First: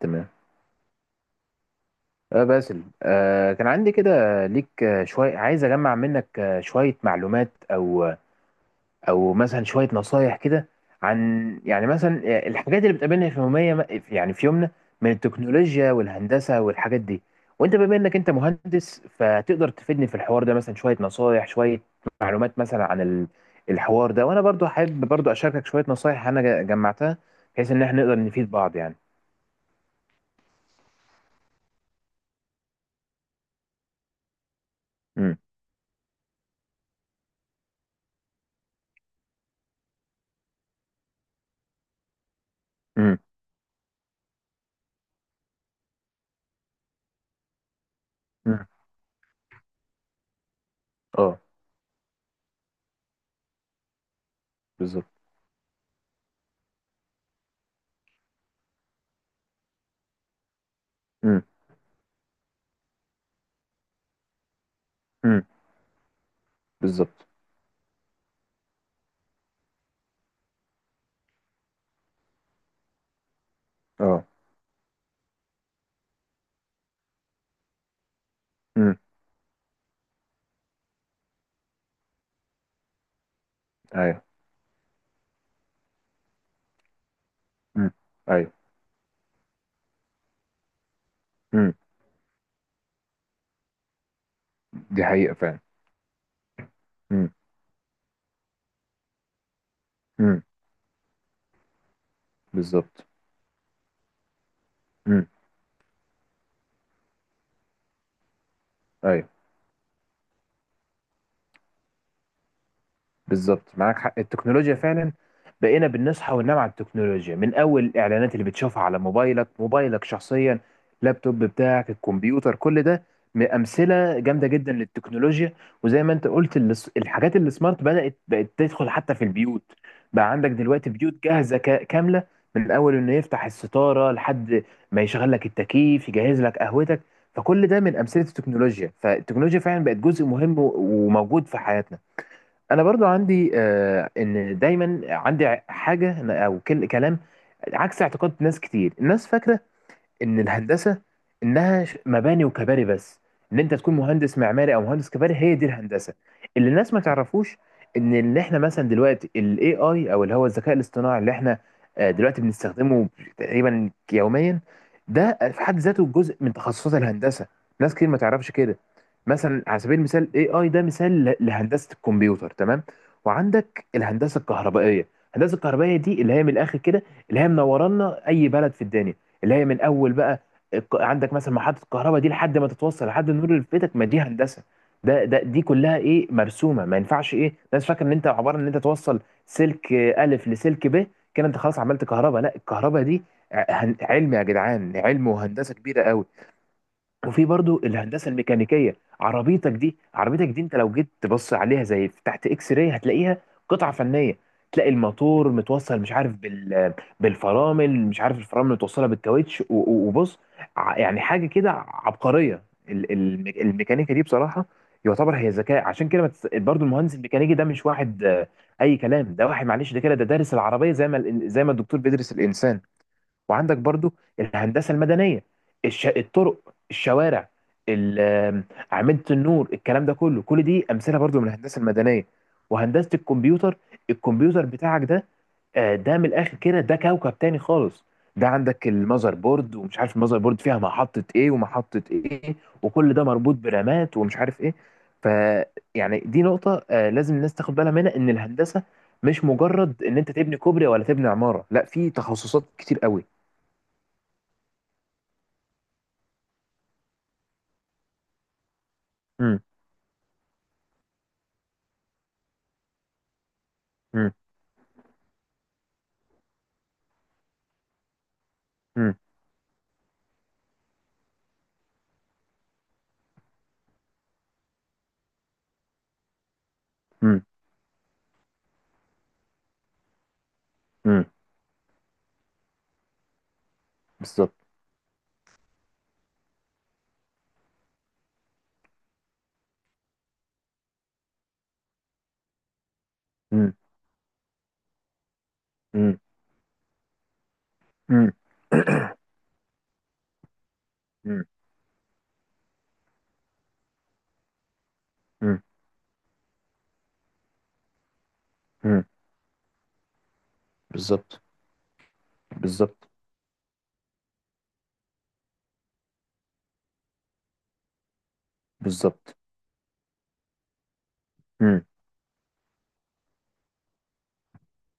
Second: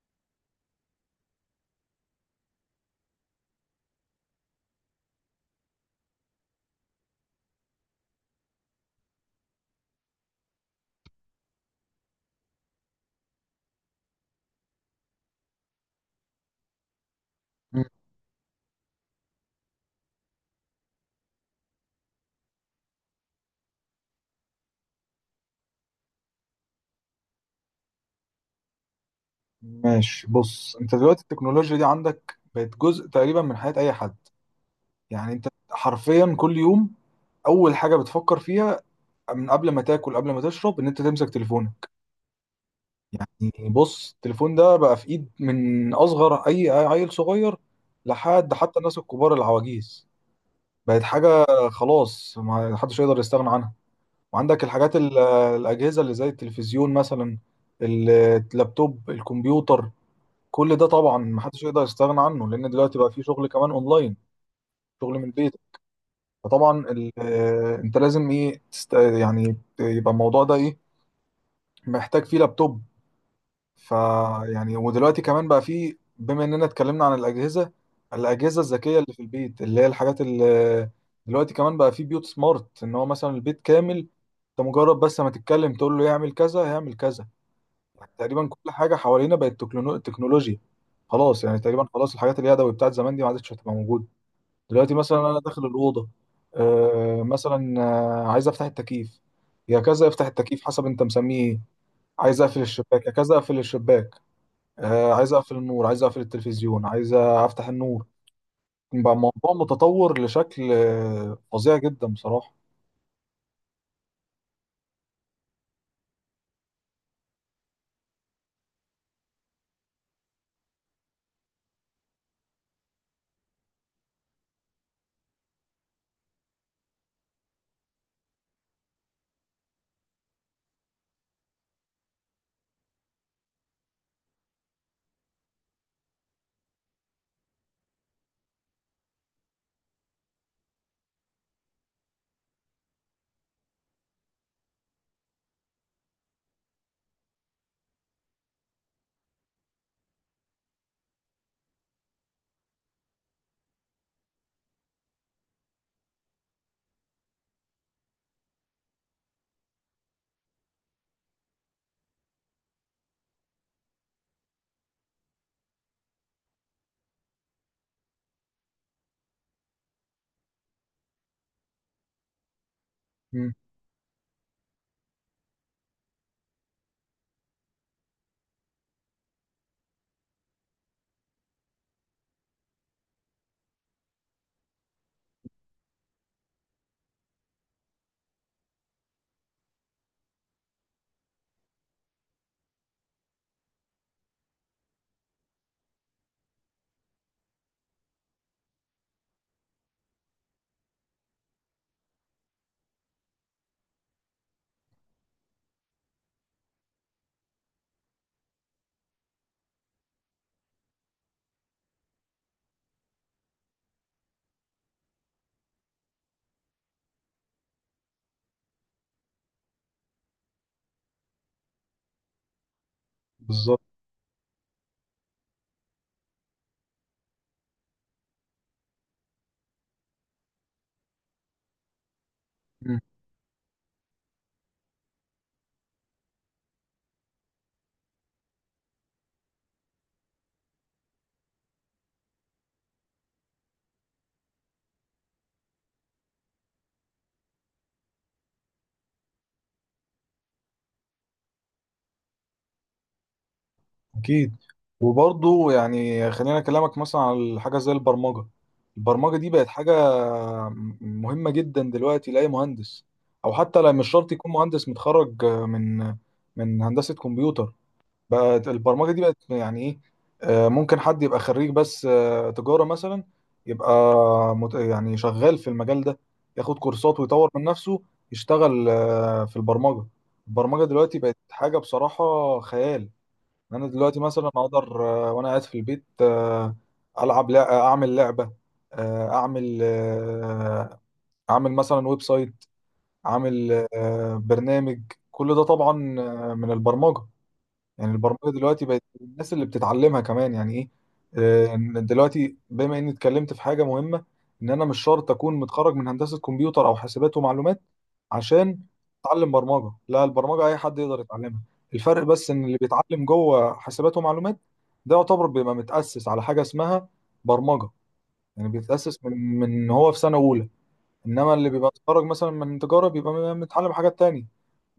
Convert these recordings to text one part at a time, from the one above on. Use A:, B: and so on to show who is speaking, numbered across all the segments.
A: تمام. باسل، كان عندي كده ليك شوية. عايز أجمع منك شوية معلومات، أو مثلا شوية نصايح كده عن، يعني مثلا، الحاجات اللي بتقابلنا في يومية، يعني في يومنا، من التكنولوجيا والهندسة والحاجات دي. وأنت
B: مم.
A: بما إنك أنت مهندس فتقدر تفيدني في الحوار ده. مثلا شوية نصايح، شوية معلومات مثلا عن الحوار ده. وأنا برضو حابب برضو أشاركك شوية نصايح أنا جمعتها بحيث إن إحنا نقدر نفيد بعض يعني.
B: ماشي، بص انت دلوقتي التكنولوجيا دي عندك بقت جزء تقريبا من حياة اي حد. يعني
A: امم.
B: انت حرفيا كل يوم اول حاجة بتفكر فيها من قبل ما تاكل قبل ما تشرب ان انت تمسك تليفونك.
A: امم.
B: يعني بص، التليفون ده بقى في ايد من اصغر اي عيل صغير لحد
A: امم.
B: حتى الناس الكبار العواجيز. بقت
A: اه.
B: حاجة خلاص ما حدش يقدر يستغنى عنها. وعندك الحاجات
A: بالظبط.
B: الاجهزة اللي زي التلفزيون مثلا، اللابتوب، الكمبيوتر. كل ده طبعا
A: مم.
B: محدش يقدر يستغنى عنه لان دلوقتي بقى في شغل كمان اونلاين، شغل من
A: مم.
B: البيت. فطبعا
A: بالظبط.
B: انت لازم ايه يعني يبقى الموضوع ده ايه، محتاج فيه لابتوب.
A: اه.
B: فيعني ودلوقتي كمان بقى فيه، بما اننا اتكلمنا عن الاجهزه، الاجهزه الذكيه
A: امم.
B: اللي في البيت، اللي هي الحاجات اللي دلوقتي كمان بقى فيه بيوت سمارت. ان هو مثلا البيت كامل
A: ايوه.
B: انت مجرد بس ما تتكلم تقول له يعمل كذا هيعمل كذا.
A: امم.
B: تقريبا
A: ايوه.
B: كل حاجه حوالينا بقت تكنولوجيا. خلاص يعني
A: امم.
B: تقريبا خلاص، الحاجات اليدوي بتاعت زمان دي ما عادتش هتبقى موجوده. دلوقتي
A: دي
B: مثلا
A: حقيقة
B: انا
A: فعلا.
B: داخل الاوضه،
A: امم.
B: مثلا عايز افتح التكييف، يا كذا افتح
A: امم.
B: التكييف حسب انت مسميه ايه. عايز اقفل الشباك،
A: بالظبط.
B: يا كذا اقفل الشباك.
A: امم.
B: عايز اقفل النور، عايز اقفل التلفزيون، عايز افتح النور. بقى
A: ايوه.
B: الموضوع متطور لشكل فظيع جدا بصراحه.
A: بالظبط، معاك حق، التكنولوجيا فعلا بقينا بنصحى وننام على التكنولوجيا، من اول الاعلانات اللي بتشوفها على موبايلك، موبايلك شخصيا، اللابتوب بتاعك، الكمبيوتر، كل ده امثله جامده جدا للتكنولوجيا. وزي ما انت قلت، الحاجات اللي سمارت بدات بقت تدخل حتى في البيوت. بقى عندك دلوقتي بيوت جاهزه كامله، من اول انه يفتح الستاره لحد ما يشغل لك التكييف، يجهز لك قهوتك. فكل ده من امثله التكنولوجيا، فالتكنولوجيا فعلا بقت جزء مهم وموجود في حياتنا. انا برضو عندي، ان دايما عندي حاجه او كلام عكس اعتقاد ناس كتير. الناس فاكره ان الهندسه، انها مباني وكباري بس، ان انت تكون مهندس معماري او مهندس كباري هي دي الهندسه. اللي الناس ما تعرفوش، ان احنا مثلا دلوقتي الاي اي، او اللي هو الذكاء الاصطناعي اللي احنا دلوقتي بنستخدمه تقريبا يوميا، ده في حد ذاته جزء من تخصصات الهندسه. ناس كتير ما تعرفش كده. مثلا على سبيل المثال الاي اي ده مثال لهندسه الكمبيوتر، تمام.
B: مم،
A: وعندك الهندسه الكهربائيه. الهندسه الكهربائيه دي اللي هي من الاخر كده اللي هي منورانا اي بلد في الدنيا، اللي هي من اول بقى عندك مثلا محطه الكهرباء دي لحد ما تتوصل لحد النور اللي في بيتك، ما دي هندسه. ده دي كلها ايه، مرسومه. ما ينفعش ايه، الناس فاكره ان انت عباره ان انت توصل سلك الف لسلك ب، كده انت خلاص عملت كهرباء. لا، الكهرباء دي علم يا جدعان، علم وهندسه كبيره قوي. وفي برضو الهندسه الميكانيكيه. عربيتك دي انت لو جيت تبص عليها زي تحت اكس راي هتلاقيها قطعه فنيه. تلاقي الموتور متوصل، مش عارف، بالفرامل، مش عارف الفرامل متوصله بالكاوتش وبص يعني حاجه كده عبقريه. الميكانيكا دي بصراحه يعتبر هي ذكاء. عشان كده ما تس- برضو المهندس الميكانيكي ده مش واحد، اي كلام. ده واحد معلش ده كده، ده دارس العربيه زي ما زي ما الدكتور بيدرس الانسان. وعندك
B: بالظبط.
A: برضو الهندسه المدنيه، الطرق، الشوارع، ال- آم، اعمده النور، الكلام ده كله، كل دي امثله برضو من الهندسه المدنيه. وهندسه الكمبيوتر، الكمبيوتر بتاعك ده، ده من الاخر كده ده كوكب تاني خالص. ده عندك المذر بورد، ومش عارف المذر بورد فيها محطة ايه ومحطة ايه، وكل ده مربوط برامات، ومش عارف ايه. ف يعني دي نقطة لازم الناس تاخد بالها منها، ان الهندسة مش مجرد ان انت تبني كوبري ولا تبني عمارة، لا، في تخصصات كتير قوي.
B: اكيد. وبرضه يعني خلينا اكلمك مثلا على حاجه زي البرمجه. البرمجه دي
A: مم.
B: بقت حاجه مهمه جدا دلوقتي لاي مهندس، او حتى لا، مش شرط
A: مم.
B: يكون مهندس متخرج من هندسه كمبيوتر. بقت البرمجه
A: مم.
B: دي بقت يعني ايه، ممكن حد يبقى خريج بس تجاره مثلا. يبقى يعني شغال في المجال ده، ياخد كورسات
A: مم.
B: ويطور من نفسه، يشتغل في البرمجه. البرمجه دلوقتي
A: مم.
B: بقت حاجه بصراحه خيال. انا دلوقتي مثلا
A: بالظبط.
B: اقدر وانا قاعد في البيت العب اعمل لعبه، اعمل اعمل مثلا ويب سايت، اعمل
A: مم.
B: برنامج. كل ده
A: مم.
B: طبعا من البرمجه. يعني
A: مم.
B: البرمجه دلوقتي بقت الناس اللي بتتعلمها كمان يعني ايه،
A: مم.
B: إن دلوقتي بما اني اتكلمت في حاجه مهمه، ان انا مش شرط اكون
A: مم.
B: متخرج من هندسه كمبيوتر او حاسبات ومعلومات عشان
A: مم.
B: اتعلم برمجه. لا، البرمجه اي حد يقدر
A: بالظبط.
B: يتعلمها. الفرق بس ان اللي
A: بالظبط.
B: بيتعلم جوه حاسبات ومعلومات ده يعتبر بيبقى متاسس على حاجه اسمها برمجه. يعني بيتاسس
A: بالظبط.
B: من هو في سنه اولى. انما اللي
A: مم.
B: بيبقى متخرج مثلا من تجاره بيبقى متعلم حاجات تانية.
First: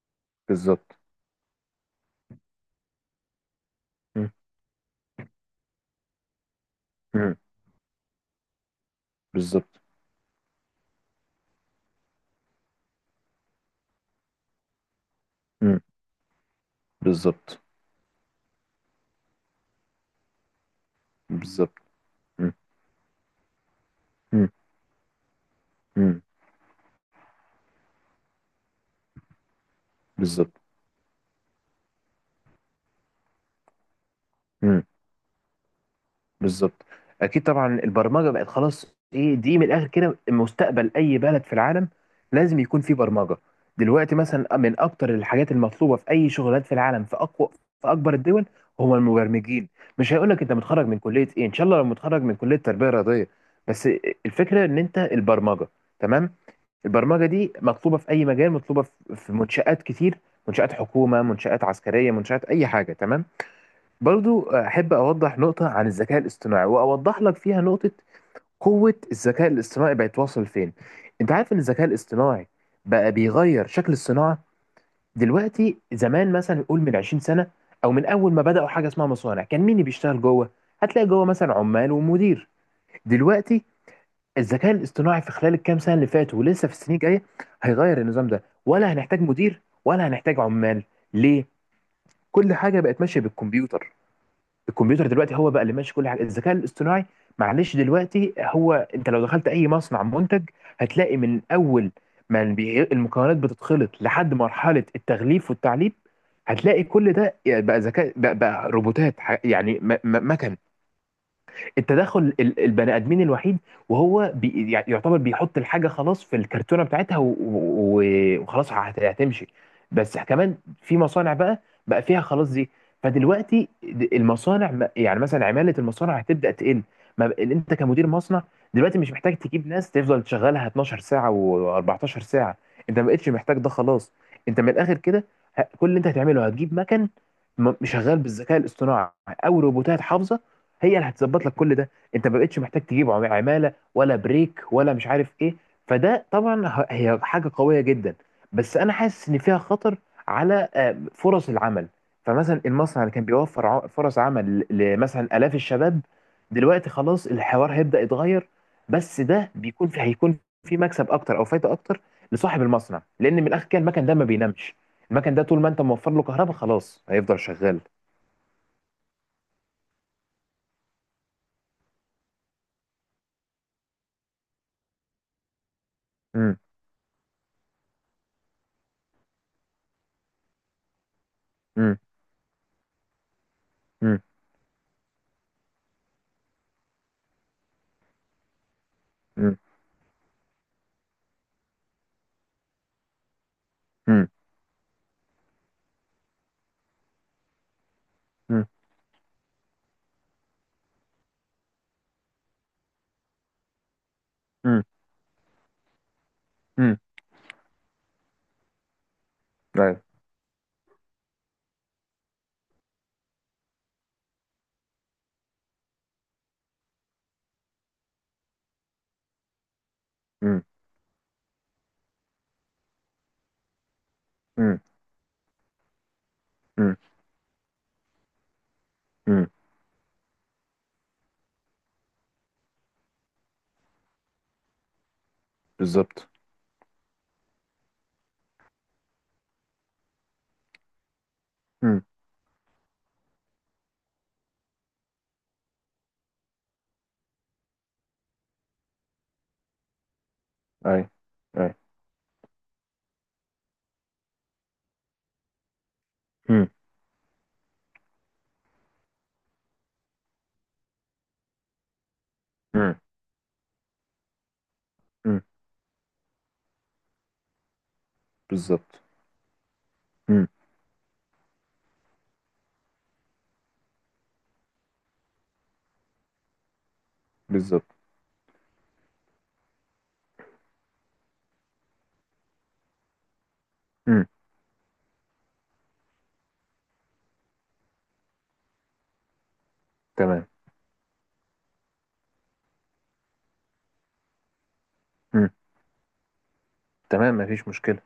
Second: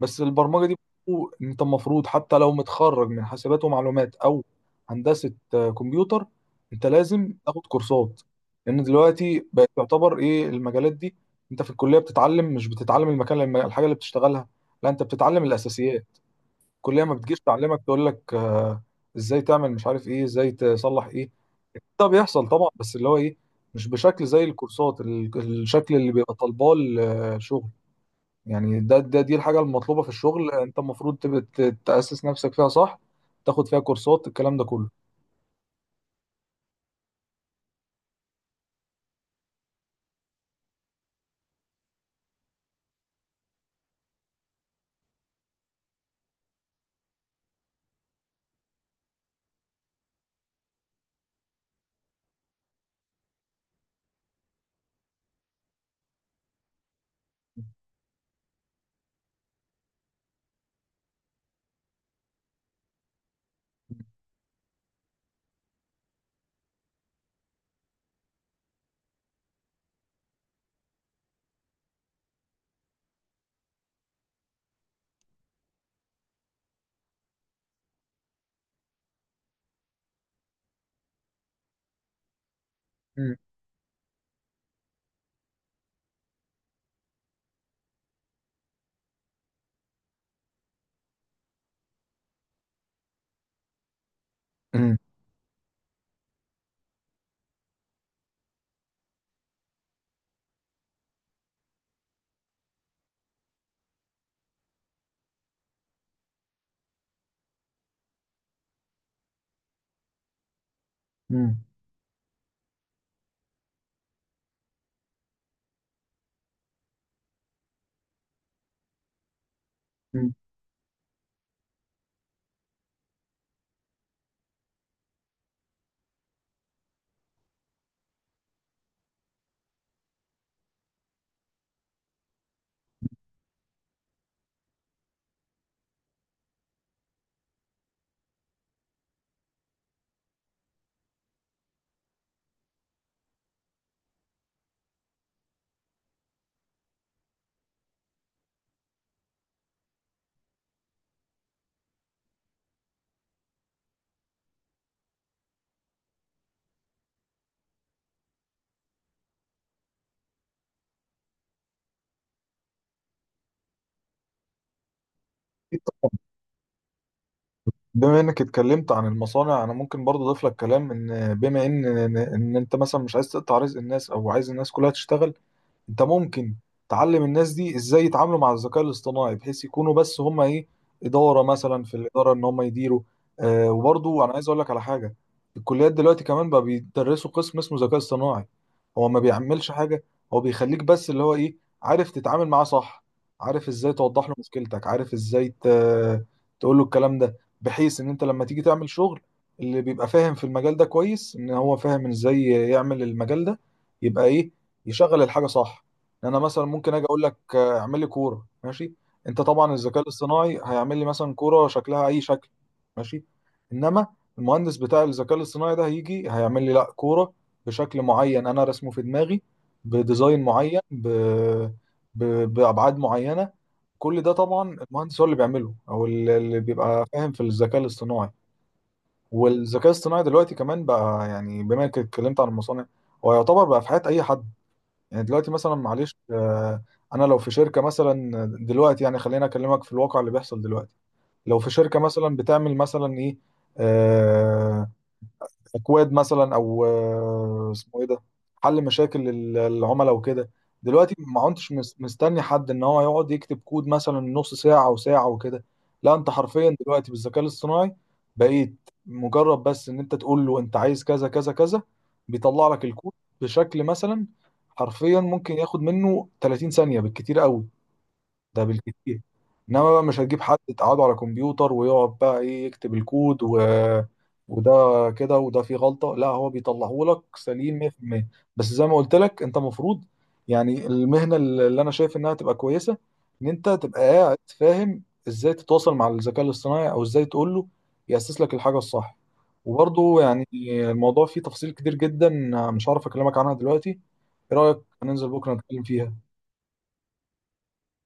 B: بس البرمجه دي
A: بالظبط.
B: برضو انت المفروض حتى لو متخرج من حاسبات ومعلومات
A: مم.
B: او هندسه كمبيوتر، انت لازم
A: مم.
B: تاخد كورسات، لان دلوقتي بقت
A: بالظبط.
B: تعتبر ايه المجالات دي. انت في الكليه بتتعلم، مش بتتعلم المكان، الحاجه اللي بتشتغلها، لا انت بتتعلم
A: مم.
B: الاساسيات. الكليه ما بتجيش
A: بالظبط.
B: تعلمك تقول لك ازاي تعمل مش عارف ايه، ازاي تصلح ايه.
A: بالظبط.
B: ده بيحصل
A: مم.
B: طبعا بس اللي هو ايه، مش بشكل زي
A: مم.
B: الكورسات، الشكل اللي
A: مم.
B: بيبقى طالباه الشغل. يعني ده, ده دي الحاجه المطلوبه في الشغل،
A: بالظبط.
B: انت المفروض تبقى تاسس نفسك فيها صح، تاخد فيها كورسات الكلام ده
A: مم.
B: كله.
A: بالظبط. اكيد طبعا البرمجه بقت خلاص ايه، دي من الاخر كده مستقبل اي بلد في العالم، لازم يكون فيه برمجه. دلوقتي مثلا من اكتر الحاجات المطلوبه في اي شغلات في العالم، في اقوى، في اكبر الدول، هم المبرمجين. مش هيقول لك انت متخرج من كليه ايه، ان شاء الله لو متخرج من كليه تربيه رياضيه بس، الفكره ان انت البرمجه، تمام. البرمجه دي مطلوبه في اي مجال، مطلوبه في، في منشات كتير، منشات حكومه، منشات عسكريه، منشات اي حاجه، تمام. برضو أحب أوضح نقطة عن الذكاء الاصطناعي، وأوضح لك فيها نقطة قوة الذكاء الاصطناعي بقت واصل فين. أنت عارف إن الذكاء الاصطناعي بقى بيغير شكل الصناعة دلوقتي. زمان مثلا يقول من 20 سنة، أو من أول ما بدأوا حاجة اسمها مصانع، كان مين اللي بيشتغل جوه؟ هتلاقي جوه مثلا عمال ومدير.
B: مم.
A: دلوقتي الذكاء الاصطناعي في خلال الكام سنة اللي فاتوا ولسه في السنين الجاية هيغير النظام ده. ولا هنحتاج مدير ولا هنحتاج عمال. ليه؟ كل حاجة بقت ماشية بالكمبيوتر.
B: مم.
A: الكمبيوتر دلوقتي هو بقى اللي ماشي كل حاجه، الذكاء الاصطناعي. معلش، دلوقتي هو انت لو دخلت اي مصنع منتج هتلاقي من اول ما المكونات بتتخلط لحد مرحله التغليف والتعليب، هتلاقي كل ده بقى ذكاء، بقى روبوتات، يعني مكن.
B: مم.
A: التدخل البني ادمين الوحيد وهو يعني يعتبر بيحط الحاجه خلاص في الكرتونه بتاعتها وخلاص هتمشي بس.
B: مم.
A: كمان في مصانع بقى، بقى فيها خلاص دي. فدلوقتي المصانع يعني مثلا عماله المصانع هتبدا تقل. ما ب- انت كمدير مصنع دلوقتي مش محتاج تجيب ناس تفضل تشغلها 12 ساعه و14 ساعه. انت ما بقتش محتاج ده، خلاص. انت من الاخر كده كل اللي انت هتعمله هتجيب مكن شغال بالذكاء الاصطناعي او روبوتات حافظه، هي اللي هتظبط لك كل ده. انت ما بقتش محتاج تجيب عماله ولا بريك ولا مش عارف ايه. فده طبعا هي حاجه قويه جدا، بس انا حاسس ان فيها خطر على فرص العمل. فمثلا المصنع اللي كان بيوفر فرص عمل لمثلا الاف الشباب، دلوقتي خلاص الحوار هيبدا يتغير. بس ده بيكون في، هيكون في مكسب اكتر او فايده اكتر لصاحب المصنع، لان من الاخر كده المكن ده ما بينامش. المكن ده طول ما انت موفر له كهرباء خلاص هيفضل شغال.
B: بما انك اتكلمت عن المصانع، انا ممكن برضه اضيف لك كلام ان بما ان ان إن انت مثلا مش عايز تقطع رزق الناس او عايز الناس كلها تشتغل. انت ممكن
A: امم.
B: تعلم الناس دي ازاي يتعاملوا مع الذكاء الاصطناعي بحيث يكونوا بس هم ايه، اداره مثلا، في
A: امم.
B: الاداره ان هم يديروا.
A: امم.
B: وبرضه انا عايز اقول لك على حاجه. الكليات دلوقتي كمان بقى بيدرسوا قسم اسمه ذكاء اصطناعي. هو ما
A: امم.
B: بيعملش حاجه، هو بيخليك بس اللي هو ايه، عارف تتعامل معاه صح، عارف ازاي توضح
A: امم.
B: له مشكلتك، عارف ازاي تقول له الكلام ده، بحيث ان انت لما تيجي
A: امم.
B: تعمل شغل اللي بيبقى فاهم في المجال ده كويس ان هو فاهم ازاي يعمل المجال ده يبقى ايه،
A: امم.
B: يشغل الحاجه صح. إن انا مثلا ممكن
A: امم.
B: اجي اقول لك اعمل لي كوره ماشي. انت طبعا الذكاء
A: ايوه.
B: الاصطناعي هيعمل لي مثلا كوره شكلها اي شكل ماشي. انما المهندس بتاع الذكاء الاصطناعي ده هيجي هيعمل لي لا كوره بشكل معين انا رسمه في دماغي، بديزاين
A: امم.
B: معين، ب... بابعاد معينه. كل ده طبعا
A: امم.
B: المهندس هو اللي بيعمله او اللي
A: امم.
B: بيبقى فاهم في الذكاء الاصطناعي.
A: امم.
B: والذكاء الاصطناعي دلوقتي كمان بقى، يعني بما انك اتكلمت عن المصانع، هو يعتبر بقى في حياة اي حد. يعني دلوقتي مثلا معلش
A: بالظبط.
B: انا لو في شركة مثلا دلوقتي، يعني خلينا اكلمك في الواقع اللي بيحصل دلوقتي، لو في شركة
A: امم.
B: مثلا بتعمل مثلا ايه، آه، اكواد مثلا او اسمه ايه ده، حل مشاكل العملاء وكده.
A: ايوه.
B: دلوقتي ما كنتش
A: ايوه.
B: مستني حد ان هو يقعد يكتب كود مثلا نص ساعة وساعة وكده. لا انت
A: امم.
B: حرفيا دلوقتي بالذكاء الاصطناعي بقيت مجرد بس ان انت تقول له انت عايز كذا كذا كذا، بيطلع لك
A: امم.
B: الكود بشكل مثلا، حرفيا
A: امم.
B: ممكن ياخد منه 30 ثانية بالكتير قوي. ده
A: بالظبط.
B: بالكتير. انما بقى مش هتجيب
A: امم.
B: حد تقعده على كمبيوتر ويقعد بقى ايه يكتب الكود وده كده، وده فيه غلطة. لا، هو بيطلعه لك سليم
A: بالظبط.
B: 100%. بس زي ما قلت لك انت المفروض، يعني المهنة اللي انا شايف انها تبقى كويسة ان انت تبقى
A: امم.
B: قاعد فاهم ازاي تتواصل مع الذكاء الاصطناعي او ازاي تقول له يأسس لك الحاجة الصح. وبرضه يعني
A: تمام.
B: الموضوع فيه تفاصيل كتير جدا، مش عارف اكلمك عنها دلوقتي. ايه رأيك ننزل
A: امم.
B: بكرة نتكلم فيها؟
A: تمام، مفيش مشكلة.